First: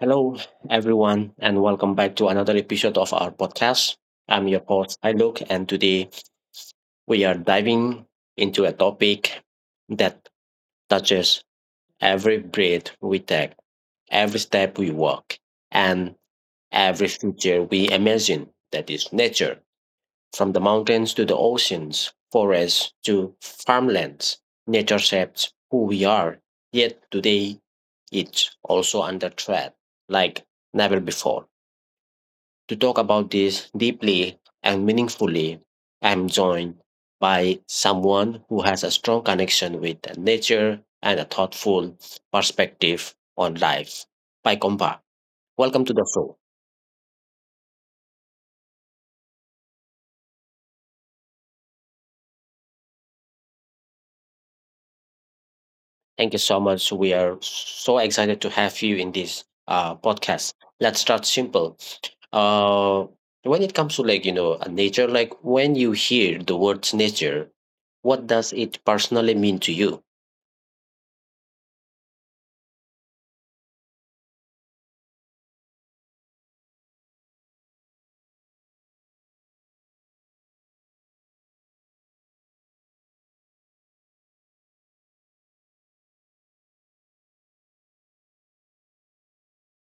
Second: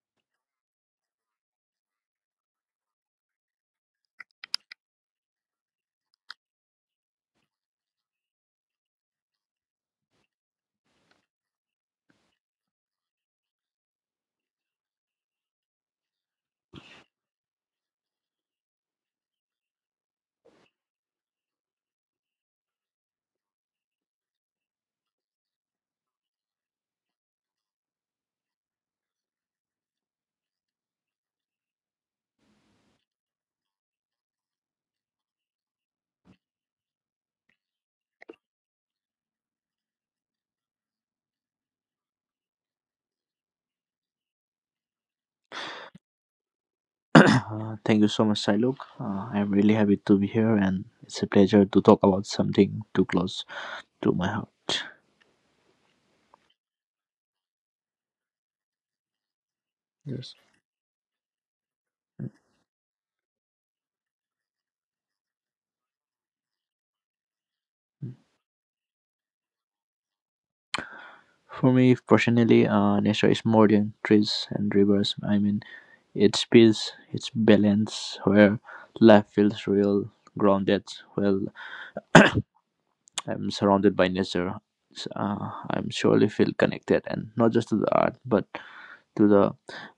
Hello, everyone, and welcome back to another episode of our podcast. I'm your host, Iluk, and today we are diving into a topic that touches every breath we take, every step we walk, and every future we imagine, that is nature. From the mountains to the oceans, forests to farmlands, nature shapes who we are. Yet today, it's also under threat like never before. To talk about this deeply and meaningfully, I am joined by someone who has a strong connection with nature and a thoughtful perspective on life. Pai Kompa, welcome to the show. Thank you so much, Silok. I'm really happy to be here, and it's a pleasure to talk about something too close to my heart. Thank you so much. We are so excited to have you in this Yes. podcast. Let's start simple. Uh, when it comes to like nature, like when you hear the words nature, what does it personally mean to you? For me personally, nature is more than trees and rivers. I mean, it's peace, it's balance, where life feels real, grounded. Well, I'm surrounded by nature. I'm surely feel connected, and not just to the earth, but to the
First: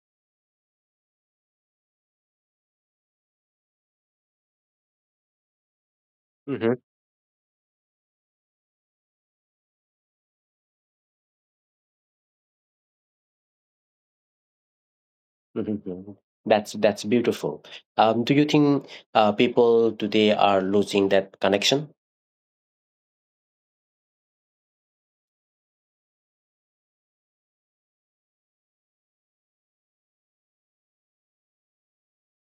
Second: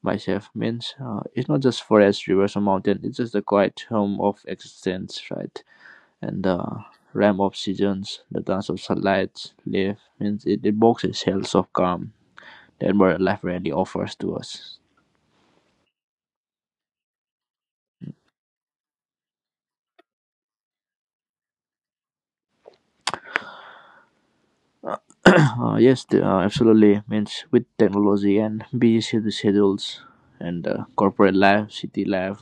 myself means it's not just forest, rivers, or mountain. It's just the quiet home of existence, right? And the realm of seasons, the dance of sunlight, leaf means it evokes a sense of calm that where life rarely offers to us. Mhm. That's beautiful. Do you think people today are losing that connection? Yes, absolutely. Means with technology and busy schedules and corporate life, city life,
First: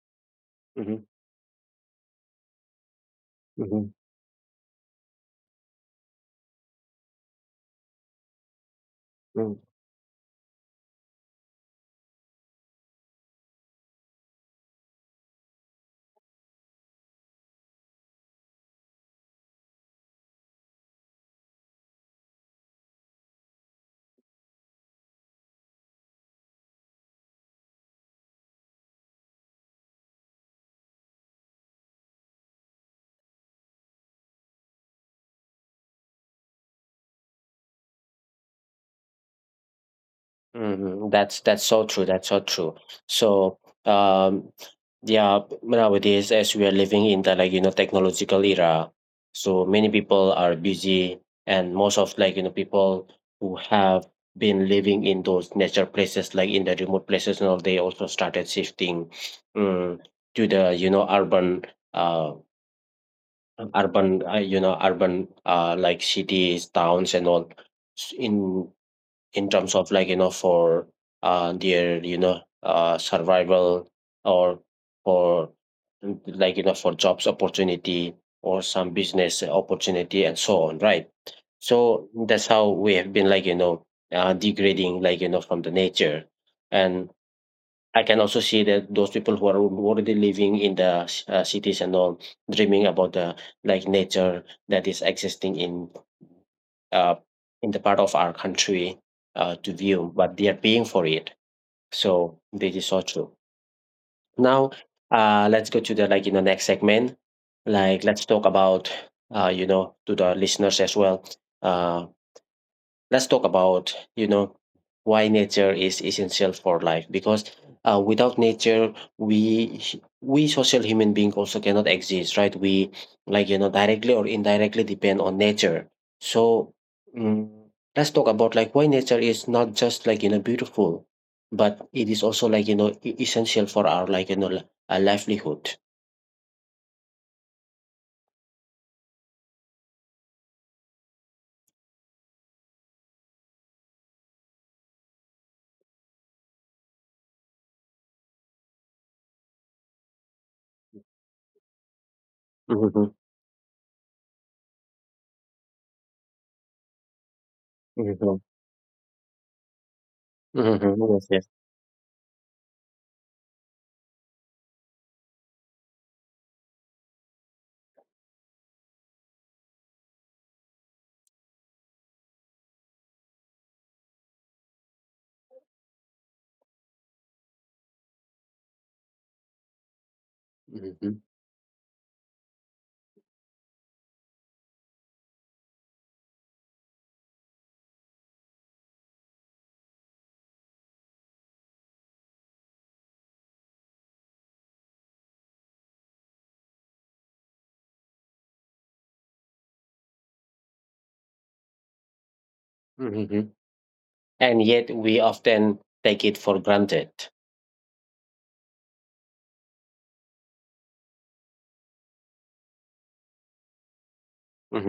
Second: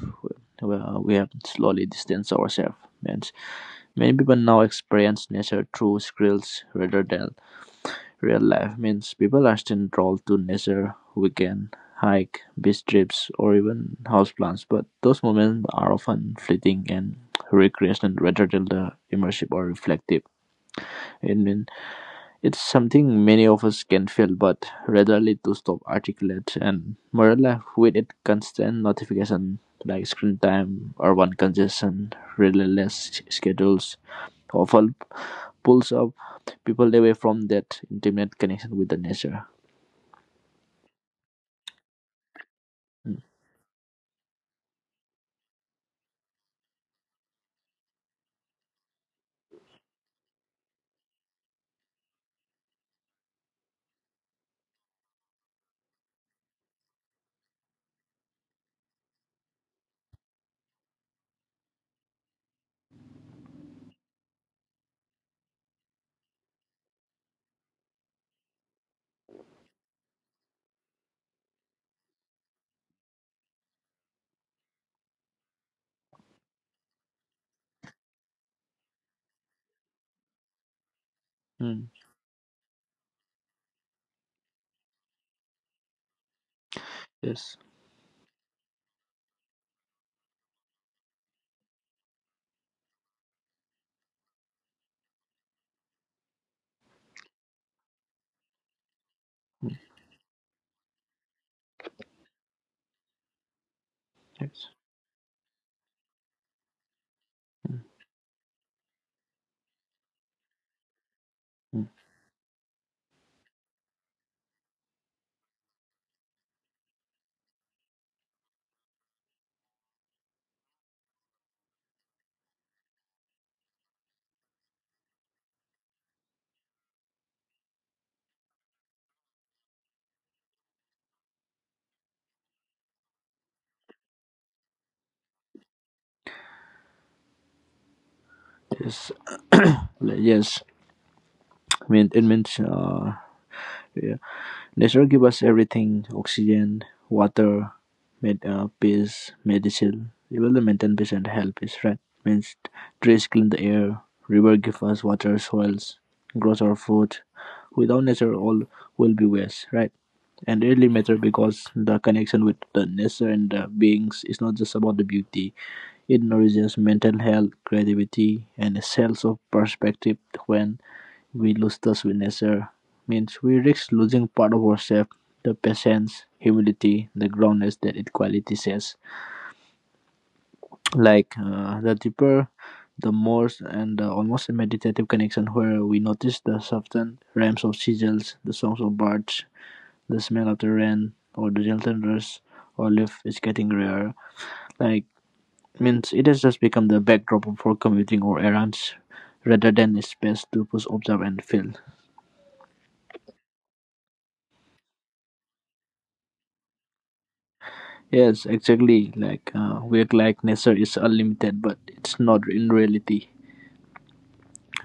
Hmm. We have slowly distanced ourselves. Means Hmm. many people now experience nature through screens rather than real life means people are still drawn to nature, weekend hike, beach trips, or even houseplants, but those moments are often fleeting and recreational rather than the immersive or reflective. And then it's something many of us can feel, but rarely to stop articulate. And modern life with its constant notification like screen time, urban congestion, relentless schedules, often pulls up people away from that intimate connection with the nature. Hmm. That's so true. That's so true. So, um, yeah, nowadays as we are living in the like technological era, so many people are busy, and most of like people who have been living in those nature places, like in the remote places, and all, they also started shifting, um, to the urban, uh, urban, like cities, towns, and all. S- In in terms of like for their survival, or for like for jobs opportunity, or some business opportunity and so on, right? Mm, So that's how we have been like degrading like from the nature. And yes. I can also see that those people who are already living in the cities and all dreaming about the like nature that is existing in uh, in the part of our country, to Mm, view, but they are paying for it. So this is so true. yes. Now, let's go to the like next segment. Mm, Like let's talk about to the listeners as well. mm, Uh, let's talk about why nature is essential for life, because without nature we we social human being also cannot exist, right? We like directly or indirectly depend on nature. So, mm let's talk about like why nature is not just like beautiful, but it is also like essential for our like livelihood. yes. Like, yes. I mean, it means yeah. Nature give us everything: oxygen, water, peace, medicine, even the maintain peace and help is, right? Means Hmm. trees clean the air, river give us water, soils grows our food. Without nature, Hmm. all will be waste. Right? And really Hmm. matter Yes, yes. because the connection with the nature and the beings is not just about the beauty. It nourishes mental health, creativity, and a sense of perspective. When we lose touch with nature, means we risk losing part of ourselves, the patience, humility, the groundness that it quality says. Hmm. Like the deeper, the more, and the almost meditative connection where we notice the softened rhymes of seagulls, the songs of birds, the smell of the rain, or the gentle rush. Olive is getting rare. Like means it has just become the backdrop for commuting or errands rather than a space to push, observe, and feel. Hmm. And yet we often take it for granted. Yes, exactly. Like we act like nature is unlimited, but it's not in reality.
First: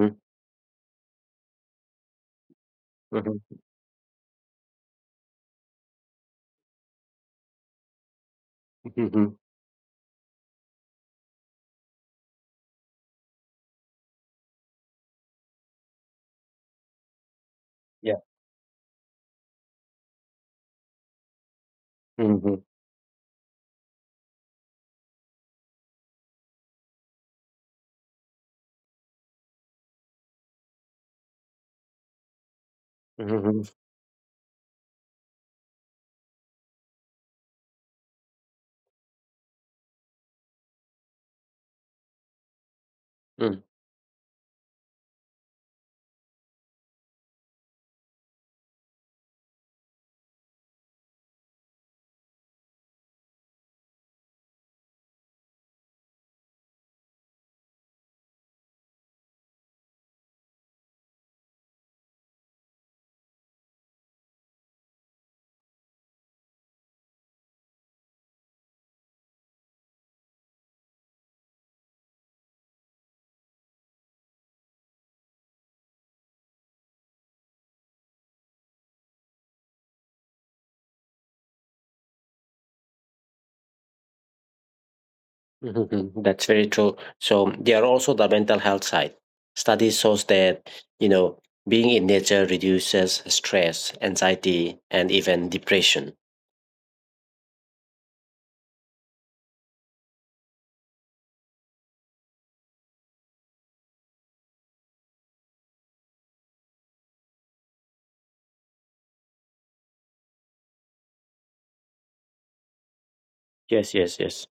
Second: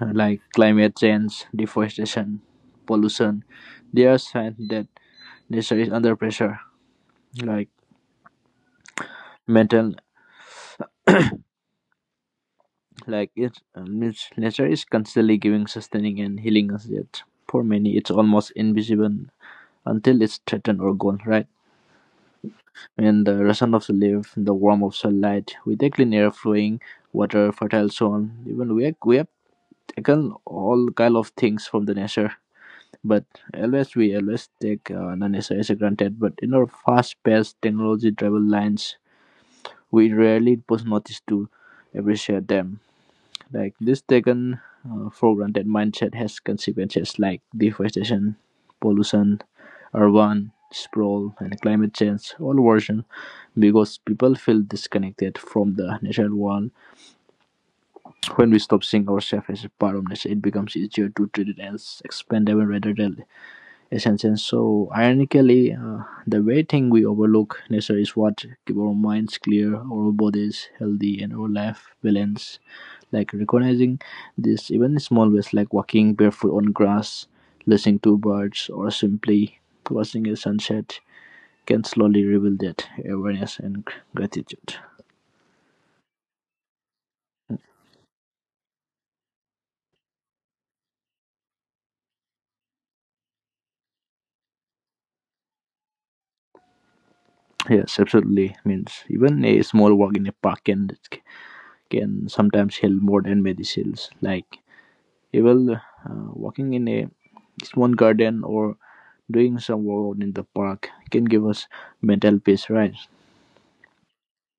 Like climate change, deforestation, pollution, mhm, there are signs that nature is under pressure. Like mhm. mental, like it means nature is constantly giving, sustaining, and healing us. Yet for many, it's Yeah. almost invisible until it's threatened or gone. Right. Mhm, In the rustle of the leaves, the warmth of sunlight, with a clean air flowing, water, fertile soil, even we have taken all kind of things from the nature. But mhm, always we always take the nature as a granted. But in our fast-paced, technology-driven lines, we rarely pause notice to appreciate them. mm, Like this taken for granted mindset has consequences like deforestation, pollution, urban sprawl, and climate change all version, because people feel disconnected from the natural world. When we stop seeing ourselves as a part of nature, it becomes easier to treat it as expendable rather than essential. So, ironically, the very thing we overlook in nature is what keep our minds clear, our bodies healthy, and our life balanced. Like recognizing this, even in small ways, like walking barefoot on grass, listening to birds, or simply watching a sunset, can slowly reveal that awareness and gratitude. mhm. That's very true. So there are also the mental health side. Studies shows that, you know, being in nature reduces stress, anxiety, and even depression. Yes, absolutely. Means even a small walk in a park can sometimes help more than medicines. Like even walking in a just one garden or doing some work in the park can give us mental peace, right? Yes, yes, yes.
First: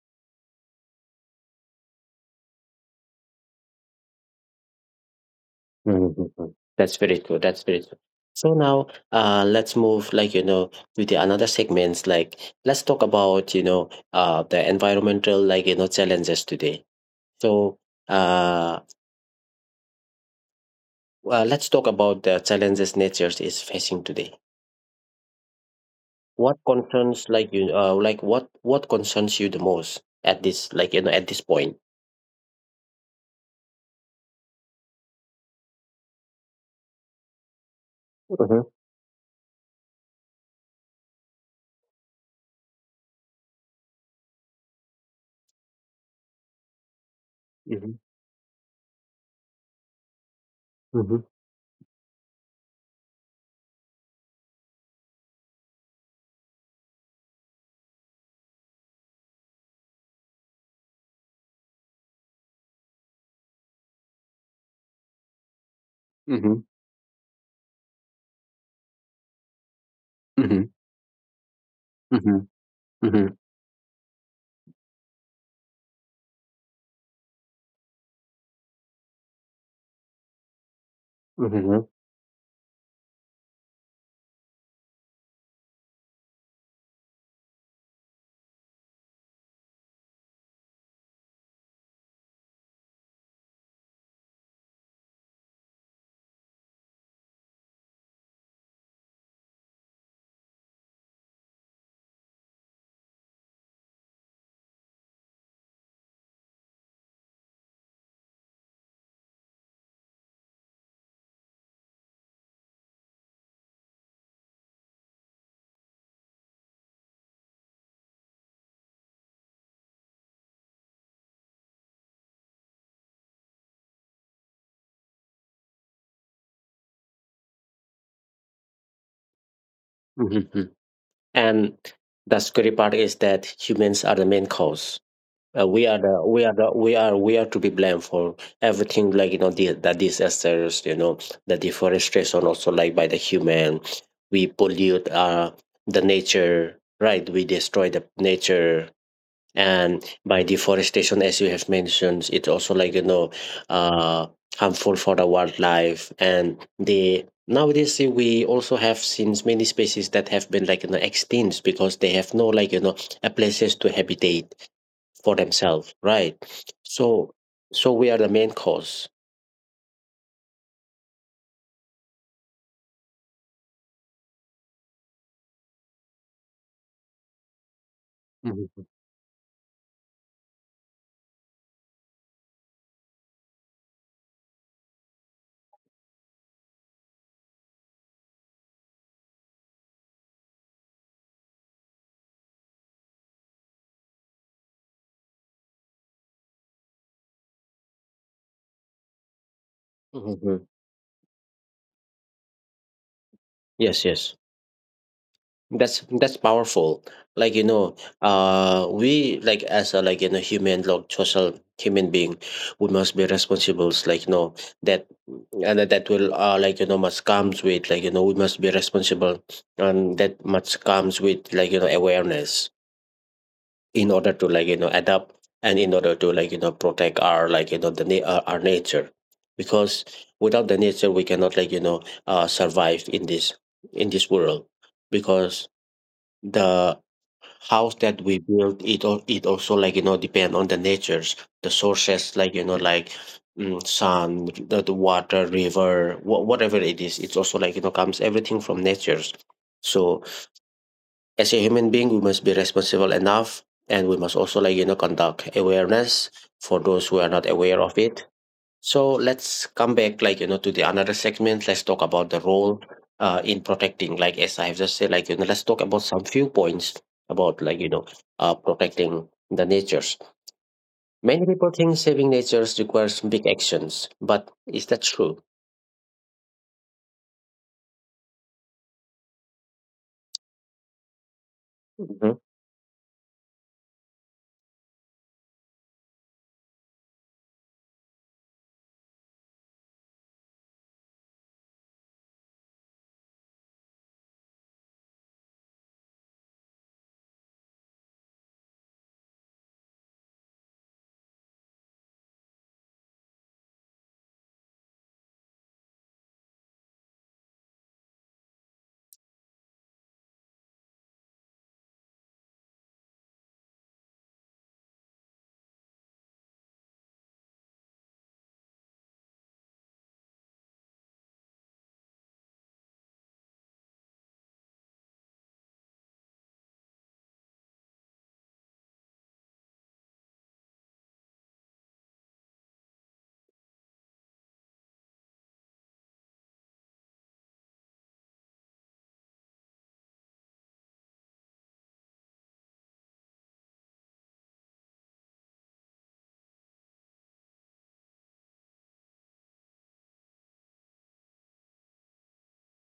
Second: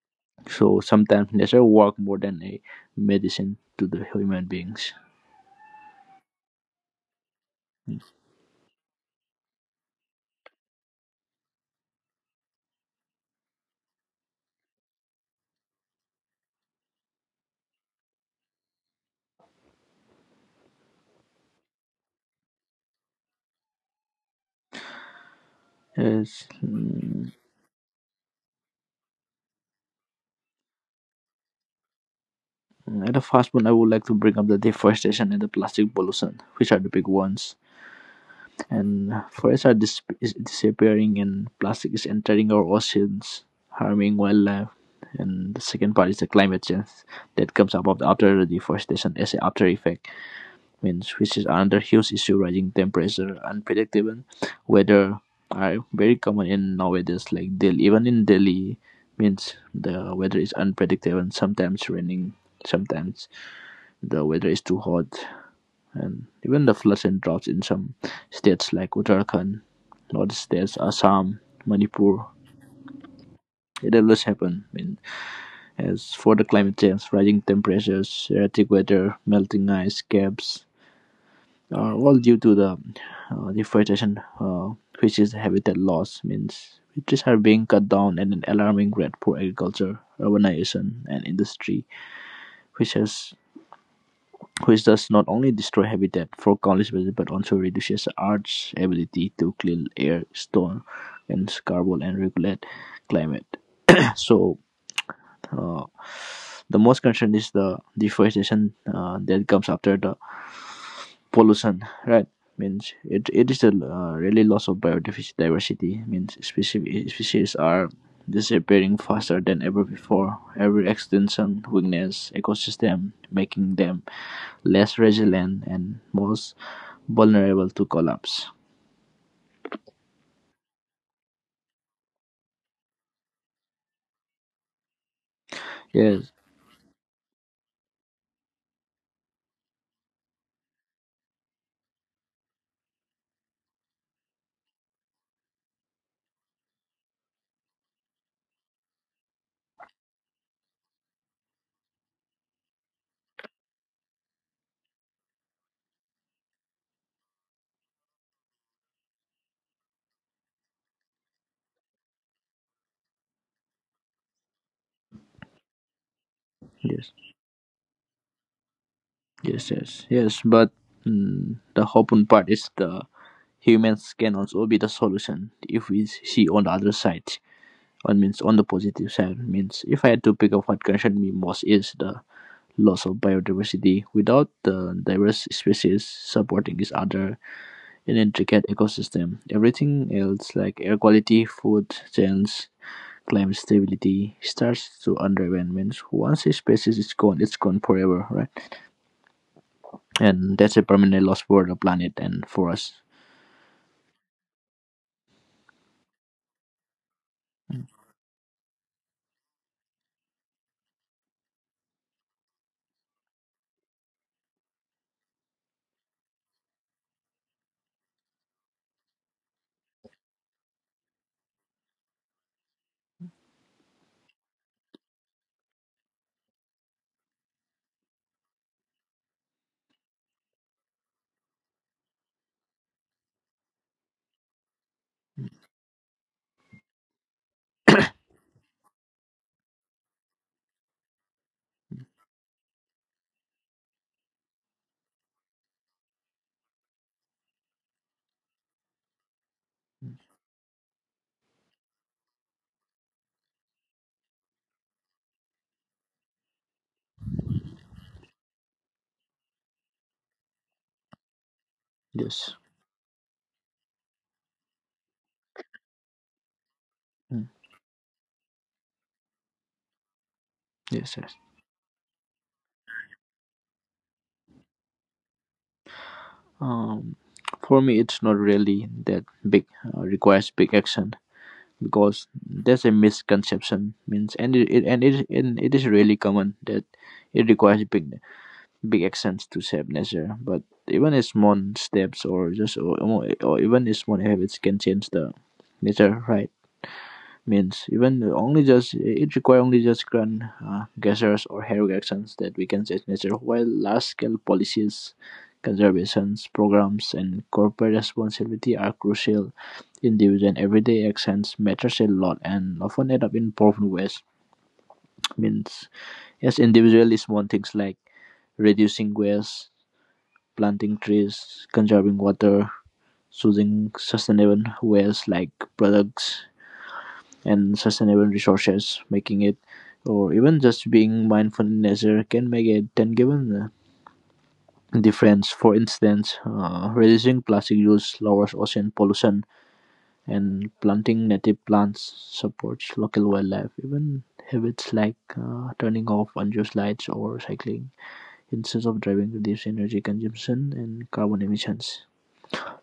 So sometimes nature work more than a medicine to the human beings. Mhm. That's very true. That's very true. So now, let's move like with the another segments. Like let's talk about the environmental like challenges today. So, uh well, let's talk about the challenges nature is facing today. Yes. What concerns like you uh, like what what concerns you the most at this like at this point? At the first one, I would like to bring up the deforestation and the plastic pollution, which are the big ones. Mhm, And forests are is disappearing, and plastic is entering our oceans, harming wildlife. And the second part is the climate change that comes mhm, about after the deforestation as an after effect. Means mhm, which is another huge issue, rising temperature, unpredictable weather are very common in nowadays like Delhi even in Delhi. Means the weather is unpredictable, sometimes raining, sometimes the weather is too hot, and mhm, even the floods and droughts in some states like Uttarakhand, north mhm, states Assam, Manipur, mhm, mhm, it always happen. I mean, as for the climate change, rising temperatures, erratic weather, melting ice caps, mhm, all due to the deforestation, which is habitat loss, means trees are being cut down at an alarming rate for agriculture, urbanization, and industry, which has which does not only destroy habitat for countless species but also reduces Earth's ability to clean air, store, and carbon and regulate climate. So, uh, the most concern is the deforestation that comes after the pollution, right? Means it is a really loss of biodiversity, means species are disappearing faster than ever before. Every extinction weakness ecosystem, making them less resilient and most vulnerable to collapse. mhm, mhm. And the scary part is that humans are the main cause. We are the yes we are the we are to be blamed for everything, like the, disasters, the deforestation also, like by the human, we pollute the nature, right? We destroy the nature. And by deforestation, as you have mentioned, it's also like uh harmful for the wildlife. And the nowadays, we also have seen many species that have been like extinct, because they have no like a places to habitat for themselves, right? yes So, we are the main cause. yes yes yes but the hopeful part is the humans can also be the solution if we see on the other side. On means on the Mhm, positive side, means if I had to pick up what concerns me most is the loss of biodiversity. Without the diverse species supporting each other in intricate ecosystem, everything else like air quality, food chains, climate stability starts to undermine. Means once a species is gone, it's gone forever, right? mhm. And that's a permanent loss for the planet and for us. Yes, yes, that's powerful. Like you know, we like as a like human, like social human being, we must be responsible. Like that, and that will like must comes with like we must be responsible, and that much comes with like awareness. In order to like adapt, and in order to like protect our like our nature, because without the nature we cannot like survive in this world, because the house that we build it also like depend on the natures, the sources like like sun, the water river, whatever it is, it's also like comes everything from natures. So as a human being we must be responsible enough, and we must also like conduct awareness for those who are not aware of it. So let's come back like to the another segment. Let's talk about the Yes. role in protecting, like as I have just said, like let's talk about some few points Mm. about like protecting the natures. Yes. Many people think saving natures requires big actions, but is that true? Um, for me it's not really that big, requires big action, because Mhm. there's a misconception means and it is really common that it requires big actions to shape nature, but even a small steps or or even a small habits can change the nature, right? Means even only just it require only just grand gestures or heroic actions that we can change nature. While large scale policies, conservations programs and corporate responsibility are crucial, individual and everyday actions matters a lot and often end up in powerful ways. Means as individually small things like reducing waste, planting trees, conserving water, choosing sustainable ways like products and sustainable resources, making it, or even just being mindful in nature can make a tangible difference. For instance, reducing plastic use lowers ocean pollution, and planting native plants supports local wildlife. Even habits like turning off unused lights or cycling instead of driving reduce energy consumption and carbon emissions.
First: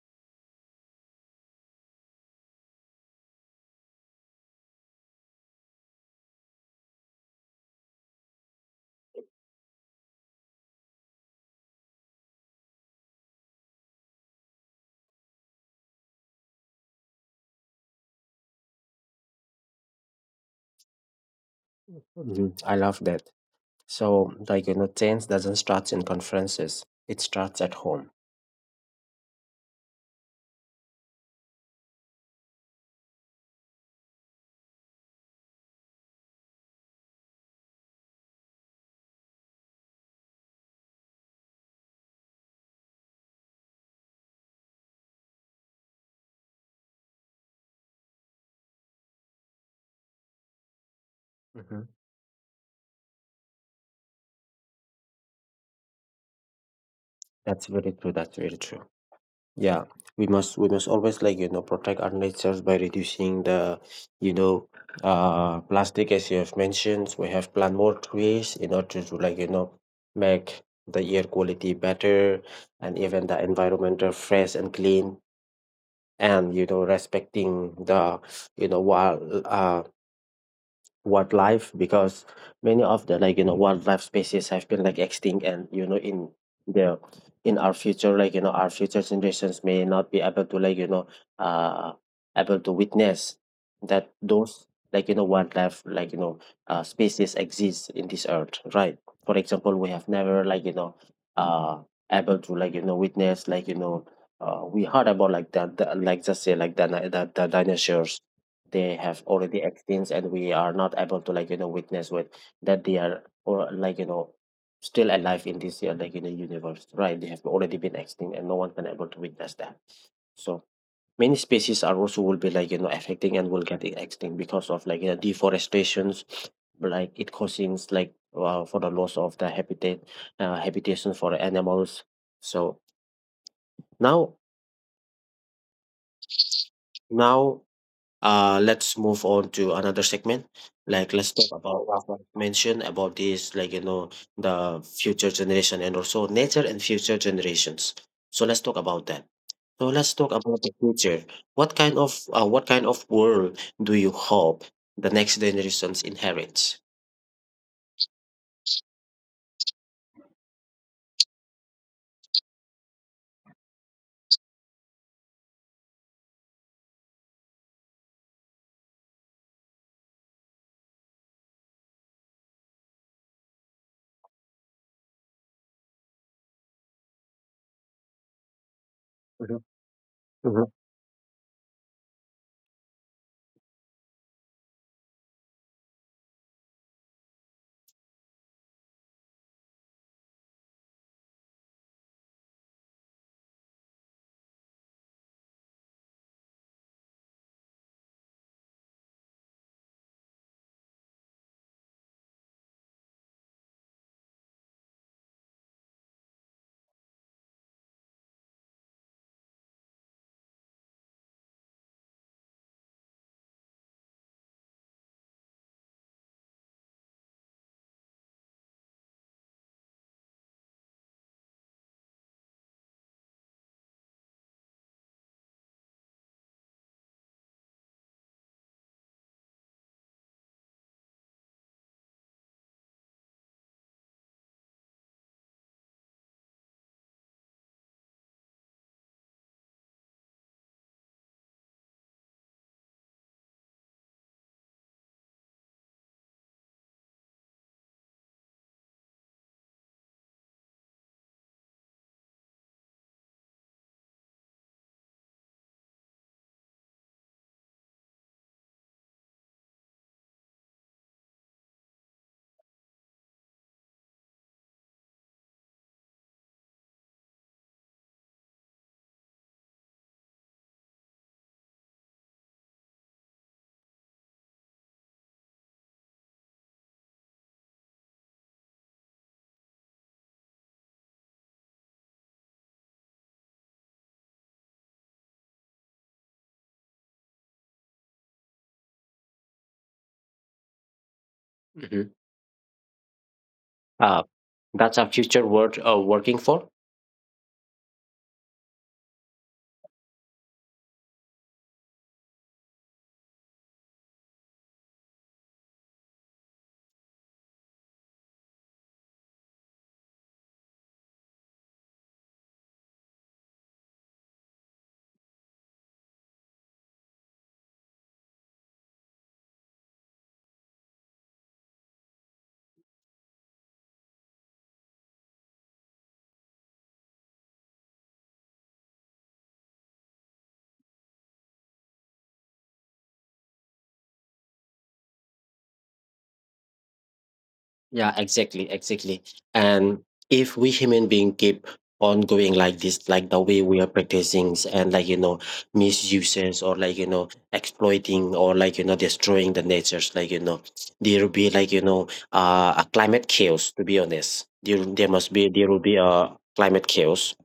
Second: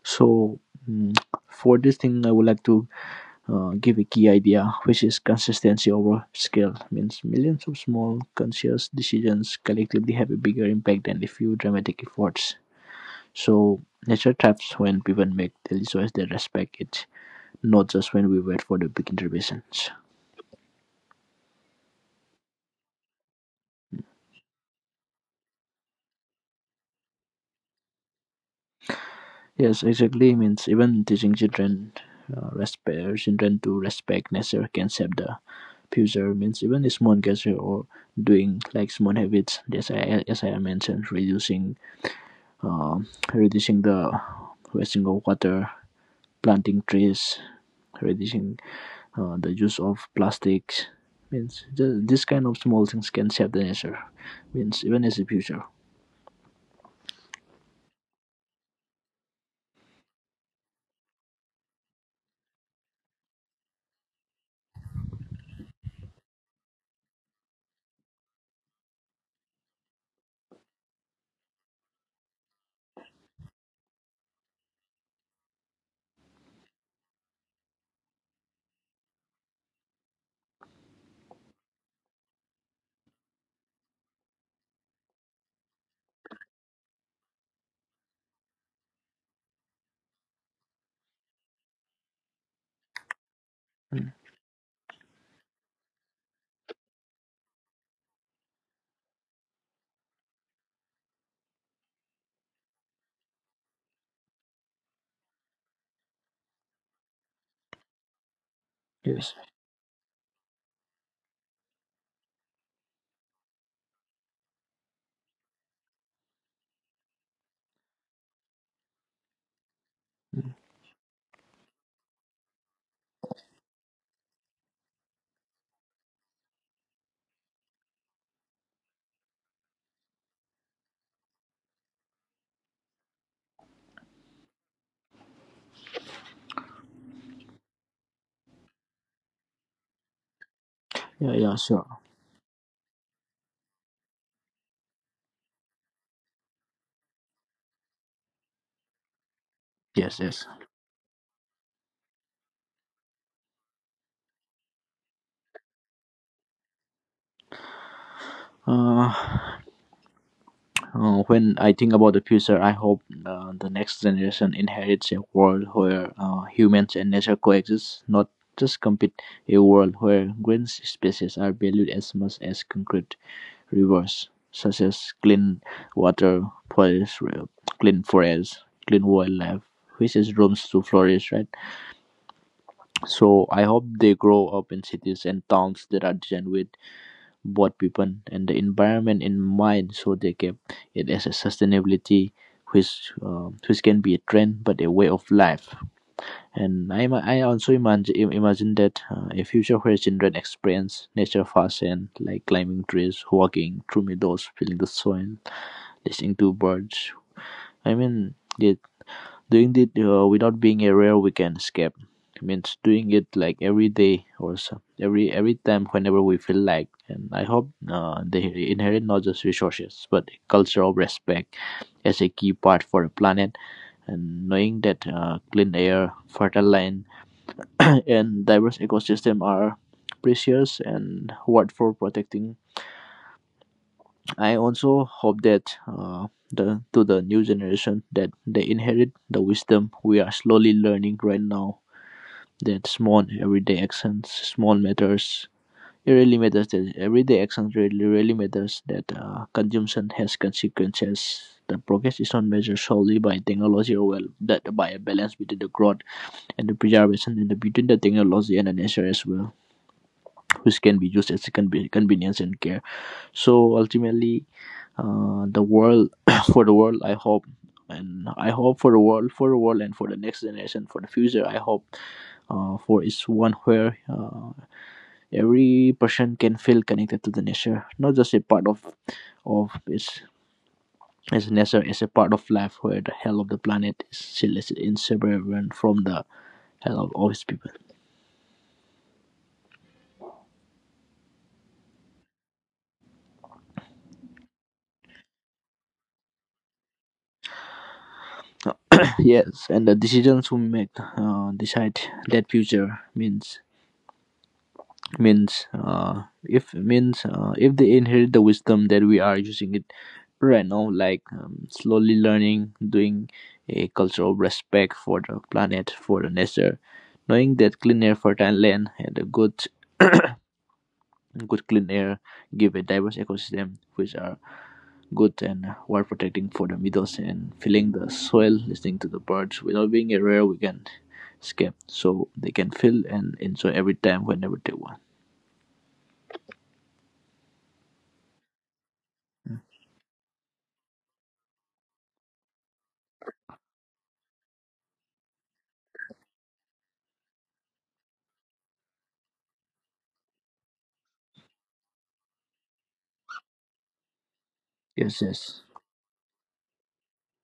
So, mm, for this thing, I would like to give a key idea, which is consistency over scale, means millions of small conscious decisions collectively have a bigger impact than a few dramatic efforts. So nature thrives when people make daily choices that respect it, not just when we wait for the big interventions. Mhm. I love that. So, like change doesn't start in conferences, it starts at home. Yes, exactly. Means even teaching children, respect children to respect nature can shape the future. Means even a small gesture or doing like small habits, as I mentioned, reducing um, reducing the wasting of water, planting trees, reducing the use of plastics. Means Mhm. This kind of small things can save the nature. Means even as the future. That's very true. That's very true. Yeah, we must always like protect our natures by reducing the you know plastic, as you have mentioned. We have plant more trees in order to like make the air quality better, and even the environmental fresh and clean, and respecting the you know wild uh wildlife, because many of the like wildlife species have been like extinct, and in the in our future, like our future generations may not be able to like uh able to witness that Mm. those like wildlife, like species exist in this earth, right? For example, we have never like uh able to like witness, like we heard about like that, like just say like the dinosaurs, they have Yes. already experienced and we are not able to like witness with that they are or like still alive in this year, like in the universe, right? They have already been extinct and no one can able to witness that. Mm. So many species are also will be like affecting and will get extinct because of like deforestations, like it causes like for the loss of the habitat, habitation for animals. So, now now let's move on to another segment. Like let's Yeah. talk Yeah. Sure. about what I mentioned about this, like the future generation and also nature and future generations. So let's talk about that. So let's Yes. talk Yes. about the future. What kind of world do you hope the next generations inherits? Uh, when I think about the future, I hope the next generation inherits a world where humans and nature coexist, not just compete. A world where green species are valued as much as concrete, rivers such as Cleanwater Forest, Clean Forest, Clean Mhm, Wildlife, which is rooms mhm, to flourish, right? So I hope they grow up in cities and towns that are designed with both people and the environment in mind, so they keep it as a sustainability, which can be a trend but a way of life. And I also imagine that a future where children experience nature firsthand, like climbing trees, walking through meadows, feeling the soil, listening to birds. I mean, it, Doing it without being a rare weekend escape. It means doing it like every day or so, every time whenever we feel like. And I hope they inherit not just resources but a culture of respect as a key part for the planet. And knowing that clean air, fertile land, and diverse ecosystem are precious and worth for protecting. I also hope that the to the new generation that they inherit the wisdom we are slowly learning right now. That small everyday actions, small matters, it really matters. That everyday actions really matters. That consumption has consequences. The progress is not measured solely by technology or well, that by a balance between the growth and the preservation and the between the technology and the nature as well, which can be used as a convenience and care. So ultimately, the world for the world I hope and I hope for the world and for the next generation for the future I hope for is one where every person can feel connected to the nature, not just a part of its as nature as a part of life, where the hell of the planet is still is inseparable from the hell of all its people. mhm. uh, that's a future world working for. Yes, and the decisions we make decide that future means means if means if they inherit the wisdom that we are using it right now, like slowly learning, doing a culture of respect for the planet, for the nature, knowing that clean air, fertile land, and a good clean air give a diverse ecosystem which are good, and while protecting for the meadows and filling the soil, listening to the birds without being a rare weekend, can escape so they can feel and enjoy every time whenever they want. Yeah, exactly, exactly. And if we human being keep on going like this, like the way we are and like misuses, or like exploiting, or like destroying the natures, like there will be like a climate chaos. To be honest, there there Yes, must be yes. there will be a climate chaos,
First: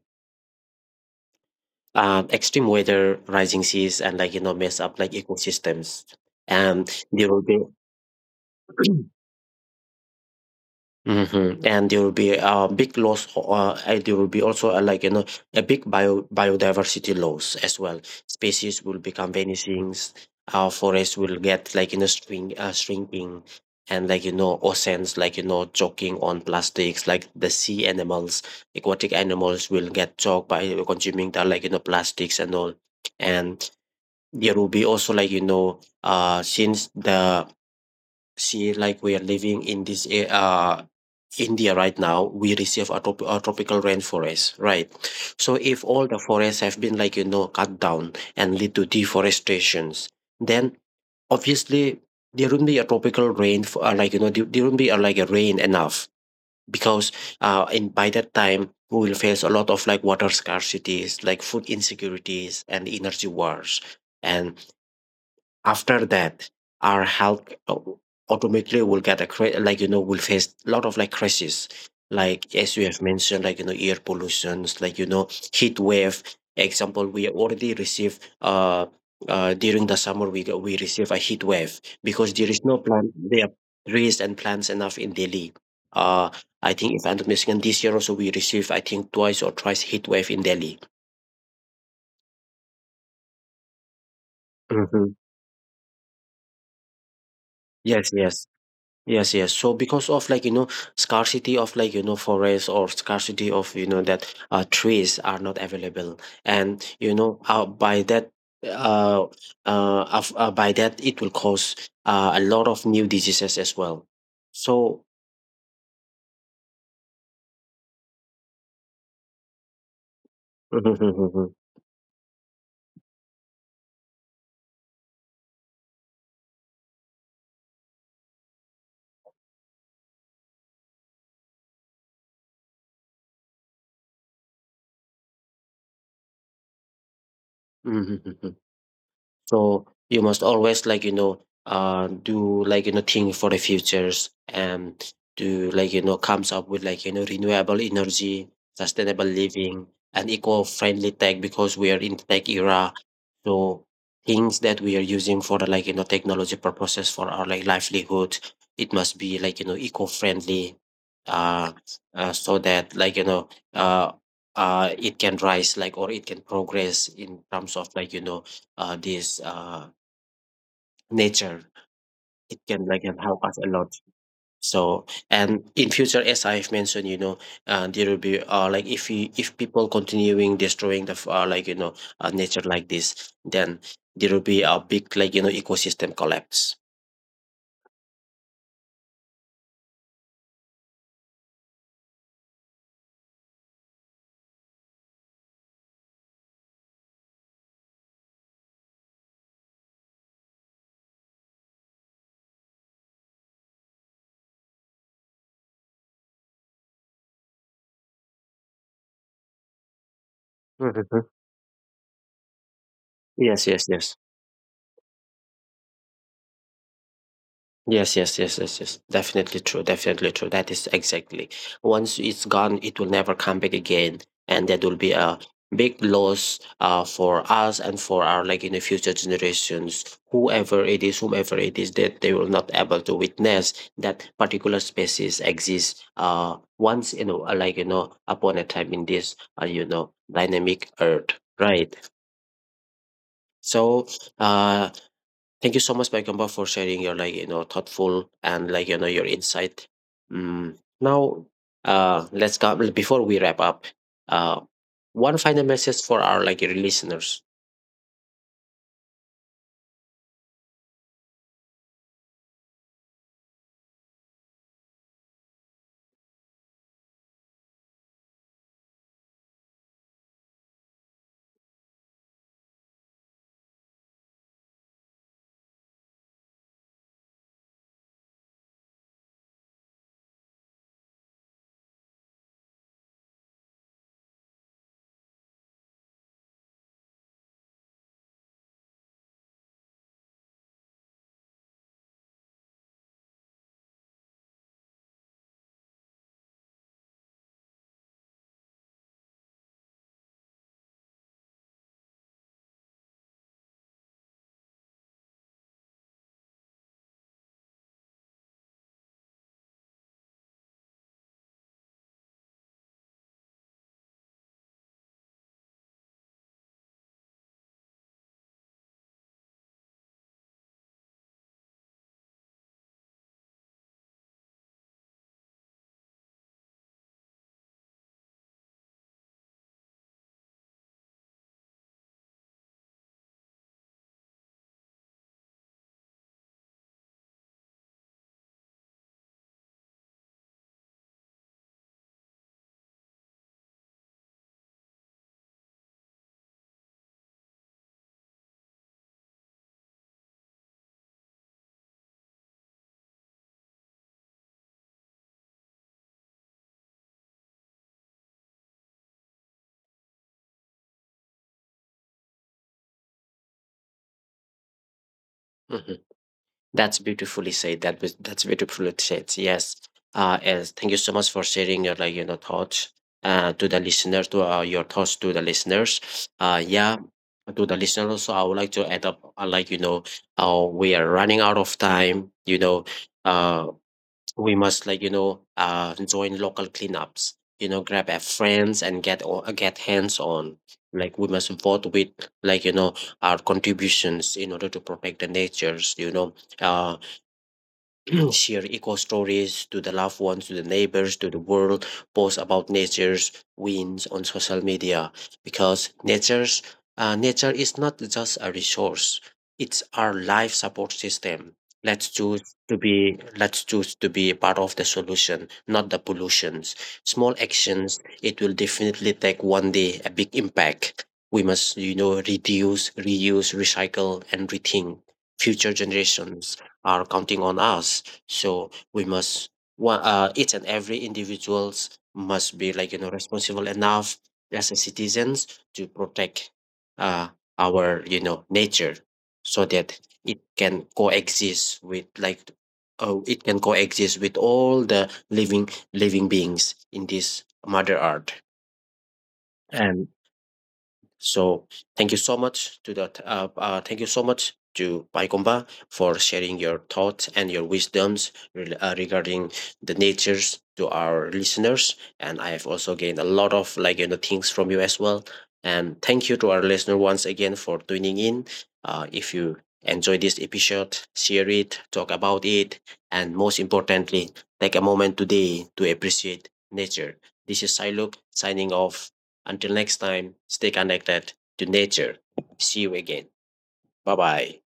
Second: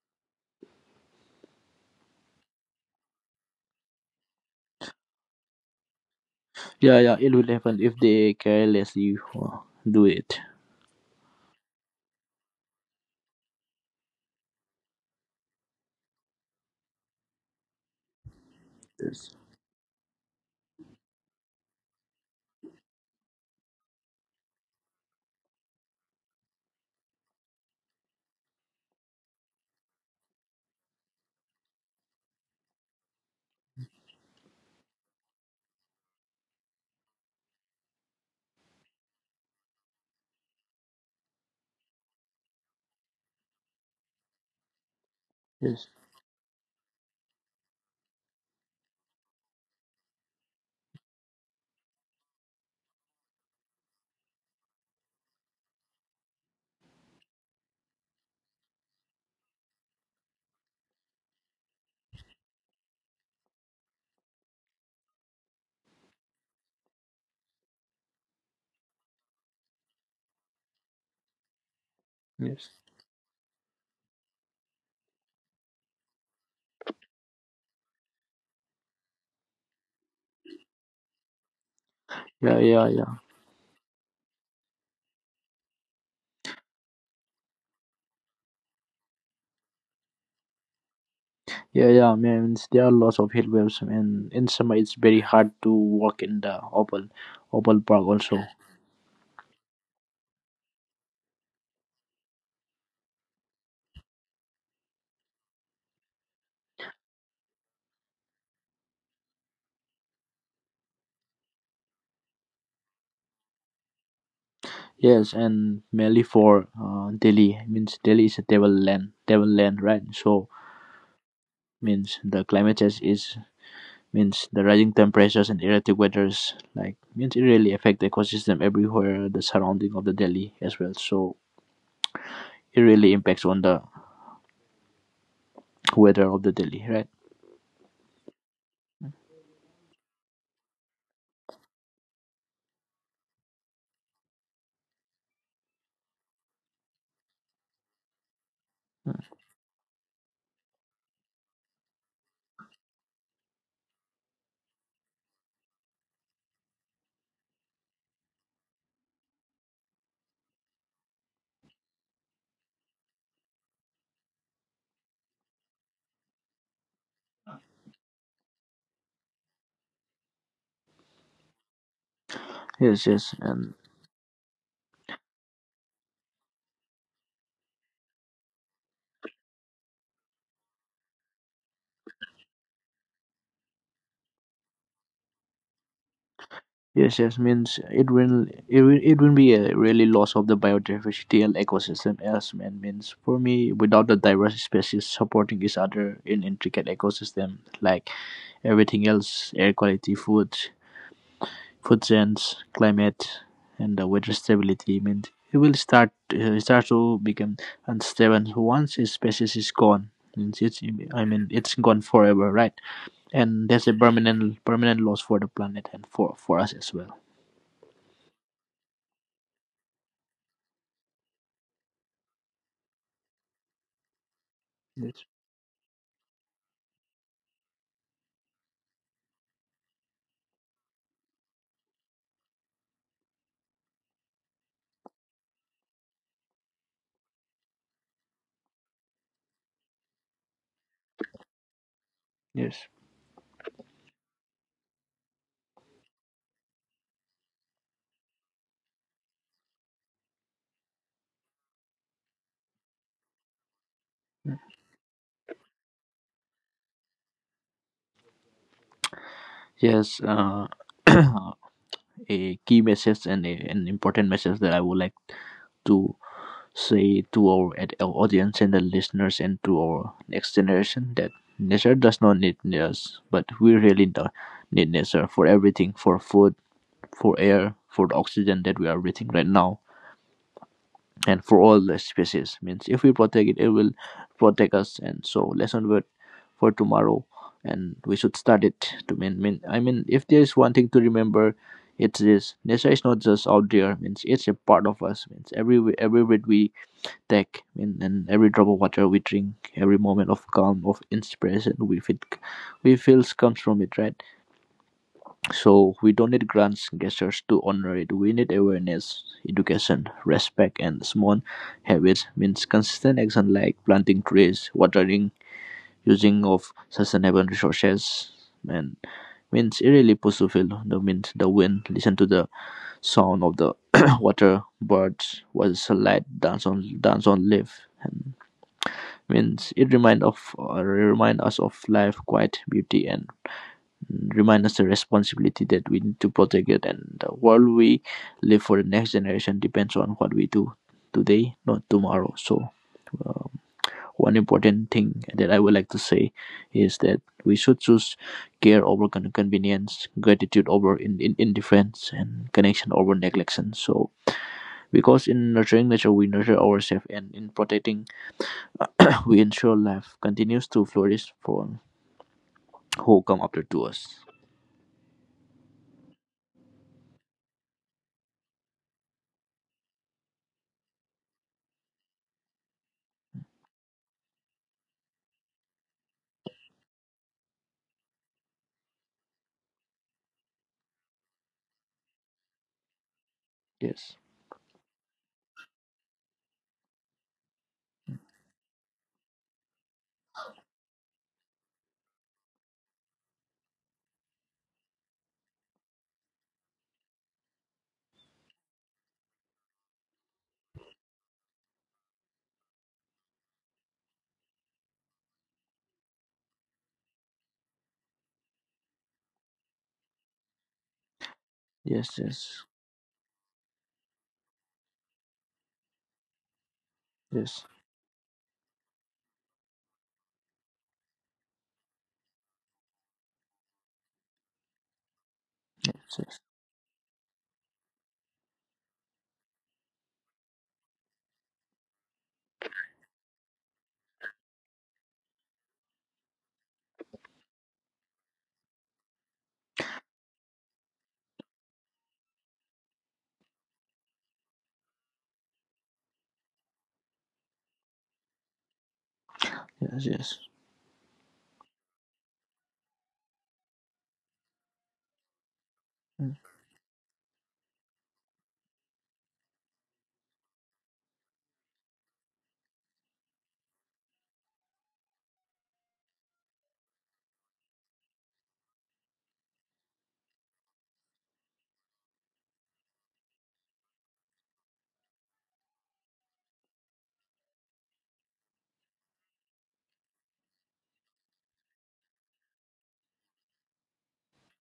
extreme weather, rising seas, and like mess up like ecosystems, and Yeah, there it will will be. happen if they carelessly do it. Hmm. And there will be a big loss, and there will be also a, like a big biodiversity loss as well. Species will Yes, become vanishing. Our forests will get like shrinking, and like oceans like choking on plastics. Like the sea animals, aquatic animals will get choked by consuming the like plastics and all. And there will be also like you know since the See, like we are living in this India right now, we receive a, a tropical rainforest, right? So if yes, all the forests have been like cut down and lead to deforestations, then obviously there wouldn't be a tropical rain for, like there wouldn't be a, like a rain enough because in by that time we will face a lot of like water scarcities, like food insecurities, and energy wars. And after that our health automatically will get a like will face a lot of like crises, like yes. as you have mentioned, like air pollutions, like heat wave example. We already receive during the summer we receive a heat wave because there Yeah, is no yeah, plant yeah, there are trees and plants enough in Delhi. uh I think if I'm not mistaken this year also we received I think twice or thrice heat wave in Delhi. yeah, yeah. Man, there are lots of heat waves, and in summer it's Mhm. very hard to walk in the open, open park Yes, also. yes. Yes, yes. So because of like, scarcity of like, forests, or scarcity of that trees are not available. And, by that, uh, uh, by that, it will cause a lot of new diseases as well. So, Yes, and mainly for Delhi, means Delhi is a devil land, right? So means the climate change is means the rising temperatures and erratic weathers, like means it really affect the ecosystem everywhere, the surrounding of the Delhi as well. So it really impacts on the weather of the Delhi, right? so you must always like do like think for the futures and do like comes up with like renewable energy, sustainable living, and eco-friendly tech because we are in tech era. So things that we are using for the like technology purposes for our like livelihood, it must be like eco-friendly, uh, so that like it can rise, like, or it can progress in terms of like this nature. It can like Yes, and yes, help us a and lot. So and in future, as I've mentioned, there will be like if people continuing destroying the like nature like this, then there will be a big like ecosystem collapse. yes, yes, means it will be a really loss of the biodiversity and ecosystem, as man means for me, without the diverse species supporting each other in intricate ecosystem, like everything else, air quality, food, food sense, climate, and the weather stability means it will start to become unstable once a species is gone. Means it's I Mhm. mean it's gone forever, right? Yes, And yes, that's a yes. permanent loss for the planet and for us as well. Yes, yes, yes, yes, yes. Definitely true. Definitely true. That is exactly. Once it's gone, it will never come back again, and that will be Yes, a big loss for us and for our like in the future generations, whoever it is, whomever it is, that they will not able to witness that particular species exists. Once, you know, upon a time in this, uh, dynamic earth, right? yes, So, uh, thank you so much, Paigamba, for sharing your like thoughtful and like your insight. Now, let's come before we wrap up. Uh, one final message for our like your listeners. yes. A key message and a, an important message that I would like to say to our, our audience and the listeners and to our next generation, that nature does not need us, but we really do need nature for everything, for food, for air, for the oxygen that we are breathing right now, and for all the species. Means if we protect it, it will protect us, and so lesson word for tomorrow. And we should start it to mean, if there is one thing to remember, it's this: nature is not just out there, means it's a part of us, means every breath we take mean, and every drop of water we drink, every moment of calm, of inspiration we feel, we feels comes from it, right? So we don't need grants gestures to honor it. We need awareness, education, respect, and small habits. Means consistent action like planting trees, watering, using of sustainable resources, and means it really puts to feel the means the wind. Listen to the sound of the water, birds, was light dance on leaf, and means it remind us of life, quiet beauty, and remind us the responsibility that we need to protect it, and the world we live for the next generation depends on what we do today, not tomorrow. So um, one important thing that I would like to say is that we should choose care over convenience, gratitude over indifference, and connection over neglection. So because in nurturing nature we nurture ourselves, and in protecting we ensure life continues to flourish for who come after to us. Mhm. That's beautifully said. That's beautifully said. Yes. Yes. Thank you so much for sharing your like thoughts. To the listeners, to your thoughts to the listeners. Yeah, to the listeners. Also, I would like to add up. We are running out of time. Uh Yes, we must like join local cleanups, grab our friends and get hands on, like, we must vote with like our contributions in order to protect the natures. uh Share eco stories to the loved ones, to the neighbors, to the world, post about nature's wins on social media because nature is not just a resource; it's our life support system. Let's yes, choose yes, let's choose to be part of the solution, not the pollutions. Small yes. actions it will definitely take one day a big impact. We must, reduce, reuse, recycle, and rethink. Future Yes, yes, generations are counting on us. So we must one each and every individuals must be like responsible enough as a citizens to protect uh, our nature so that it can coexist with like it can coexist with all the living beings in this mother earth. And yes, so thank you so much to that. Thank you so much to Paikomba for yes. sharing your thoughts and your wisdoms regarding the natures to our listeners. And I have also gained a lot of like things from you as well. And thank you to our listener once again for tuning in. If you enjoy this episode, share it, talk about it, and most importantly, take a moment today to appreciate nature. This is Siluk signing off. Until next time, stay connected to nature. See you again. Bye bye.